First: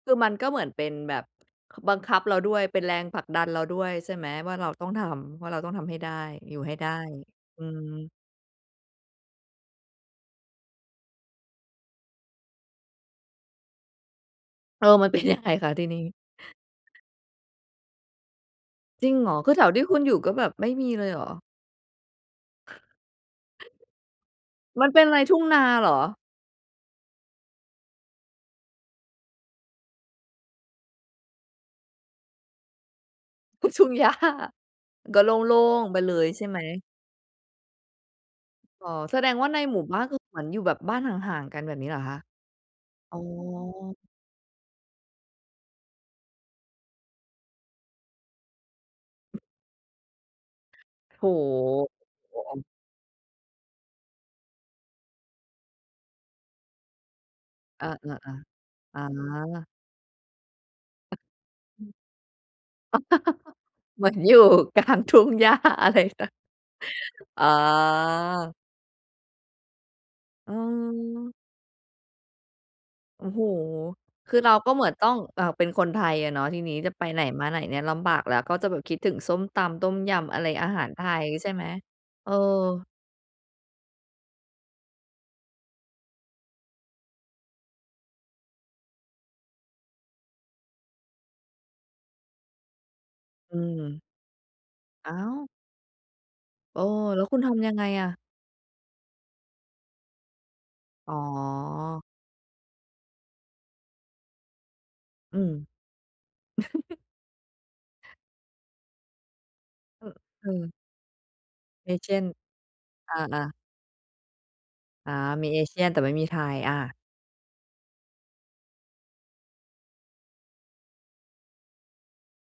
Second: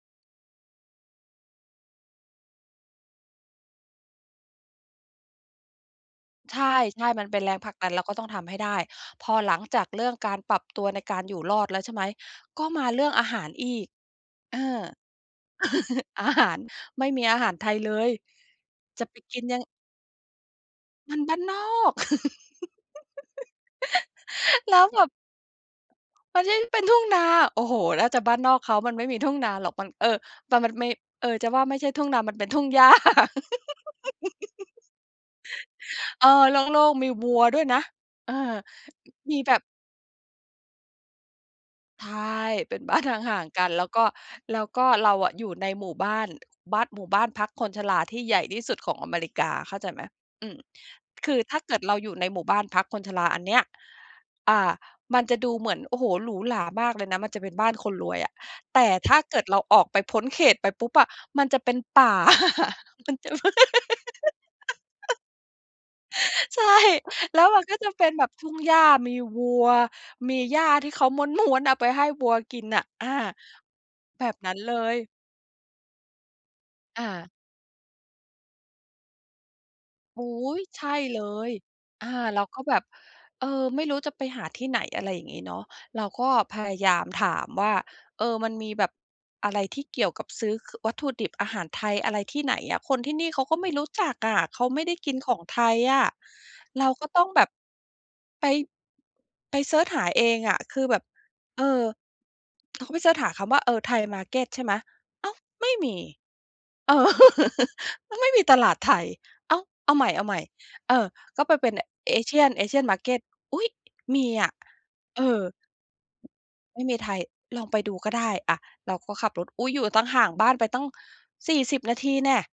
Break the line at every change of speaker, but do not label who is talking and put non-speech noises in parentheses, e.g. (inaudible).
คือมันก็เหมือนเป็นแบบบังคับเราด้วย เป็นแรงผลักดันเราด้วย ใช่ไหม ว่าเราต้องทำ ว่าเราต้องทำให้ได้ อ
ใ
ย
ช
ู่ให้ได้
่ ๆ มันเป็นแรง
อื
ผลักดัน เรา
ม
ก็ต้องทำให้ได้ พอหลังจากเรื่องการปรับตัวในการอยู่รอดแล้ว ใช่ไหม ก็มาเรื่องอาหารอีก เออ
เออ มันเป็น ยังไง คะที่นี่?
(laughs) อาหาร ไม่มีอาหารไทยเลย จ
จ
ะ
ริ
ไป
งเหร
ก
อ?
ิน
คื
ย
อ
ั
แถ
ง
วที่คุณอยู่ก็แบบไม่มีเลย
ม
เ
ั
ห
น
รอ?
บ้านนอก (laughs) แล้
ม
ว
ันเ
แ
ป
บ
็น
บ
อะไรทุ่งนาเหรอ?
มันใช่ เป็นทุ่งนา โอ้โฮ! น่าจะบ้านนอกเขา มันไม่มีทุ่งนาหรอก มัน เอ่อ มัน มันไม่ เอ่อ จะว่าไม่ใช่ทุ่งนา มันเป็นทุ่งหญ้า (laughs)
ท ทุ่งหญ้า ก็โล่ง ๆ ไปเล
เอ
ย
อ
ใช่
โ
ไหม?
ล่ง ๆ มีวัวด้วยนะ เออ
อ๋อ
ม
แสด
ม
ง
ี
ว่า
แบ
ใน
บ
หมู่บ้าน ก็คือเหมือนอยู่แบบบ้านห่าง ๆ กันแบบนี้เหรอ
ใช
คะ?
่ เป็น บ้าน ห
อ๋อ
่าง ๆ กัน แล้วก็ แล้วก็เราอะอยู่ในหมู่บ้าน บ้าน หมู่บ้านพักคนชราที่ใหญ่ที่สุดของอเมริกา เข้าใจไหม อืม
โอ
ค
้
ือถ้าเกิดเราอยู่ใน
โฮ โฮ โ
ห
อ
มู่บ้า
้
นพักคนชราอันเนี้ย อ่า มันจะดูเหมือน โอ้โฮ หรูหรามากเลยนะ มันจะเป็นบ้าน
อ
ค
ะ
นรวยอะ
ๆ
แต่
ๆ อ
ถ้าเกิดเรา
า
ออกไปพ้นเขตไปปุ๊บอะ
อ
มันจะเป็น
อืม
ป่า (laughs) มันจะ (laughs)
(laughs) เหมือนอยู่กลางทุ่งหญ้าอะไรตะ
ใช่ แล้
อ๋อ
วมันก็จะเป็นแบบทุ่งหญ้า มีวัว มี
อื
หญ้าที่เขา
ม
ม้วน ๆ เอาไปให้วัวกินน่ะ อา
โอ้โฮ
แบ
คื
บ
อ
น
เ
ั
รา
้น
ก
เล
็เหมือน
ย
ต้อง อ่า เป็นคนไทยอะเนาะ ที่นี้จะไ
อ
ปไหน
า
มาไหนเนี่ยลำบาก แล้วก็จะแบบคิดถึงส้มตำ ต้มย
อุ๊
ำ อะไร
ย!
อาห
ใ
า
ช
ร
่
ไท
เล
ย ใช่
ย
ไหม?
อ่า
เออ
เราก็แบบ เอ่อ ไม่รู้จะไปหาที่ไหน อะไรอย่างงี้เนาะ เราก็พยายามถามว่า เอ่อ มันมีแบบอะไรที่เกี่ยวกับซื้อ ค วัตถุดิบอาหารไทย อะไรที่ไหนอะ คนที่นี่เขา
อ
ก็
ื
ไม่รู้
ม
จักอะ เขาไม่ได้ก
อ้
ิน
า
ข
ว!
องไทยอะ
โอ้
เราก็ต
แล
้
้
อ
ว
ง
คุ
แ
ณ
บบ
ทำยังไงอะ?
ไป ไปเซิร์ชหาเองอะ คือแบบ
อ๋
เออ
อ
เขาก็ไปเซิร์ชหาคำว่า เอ่อ ไทย market ใช่ไหม อ้า
อ
ว
ืม
ไม่มี เออ
(chuckles)
(laughs) มันไม่มีตลาดไทย อ้าว เอาใ
เ
ห
ออ
ม่
เออ
ๆ เออ ก็ไปเป็น
อย่างเช่น
Asian Asian
อ
market
า ๆ
อุ๊ย! มีอะ
อ่า
เออ
มี Asian แต่ไม่มีไทย อ
ไม่
ะ
มีไทย ลองไปดูก็ได้ อะ เราก็ขับรถ อุ๊ย! อยู่ตั้งห่างบ้านไปตั้ง 40 นาทีแน่ะ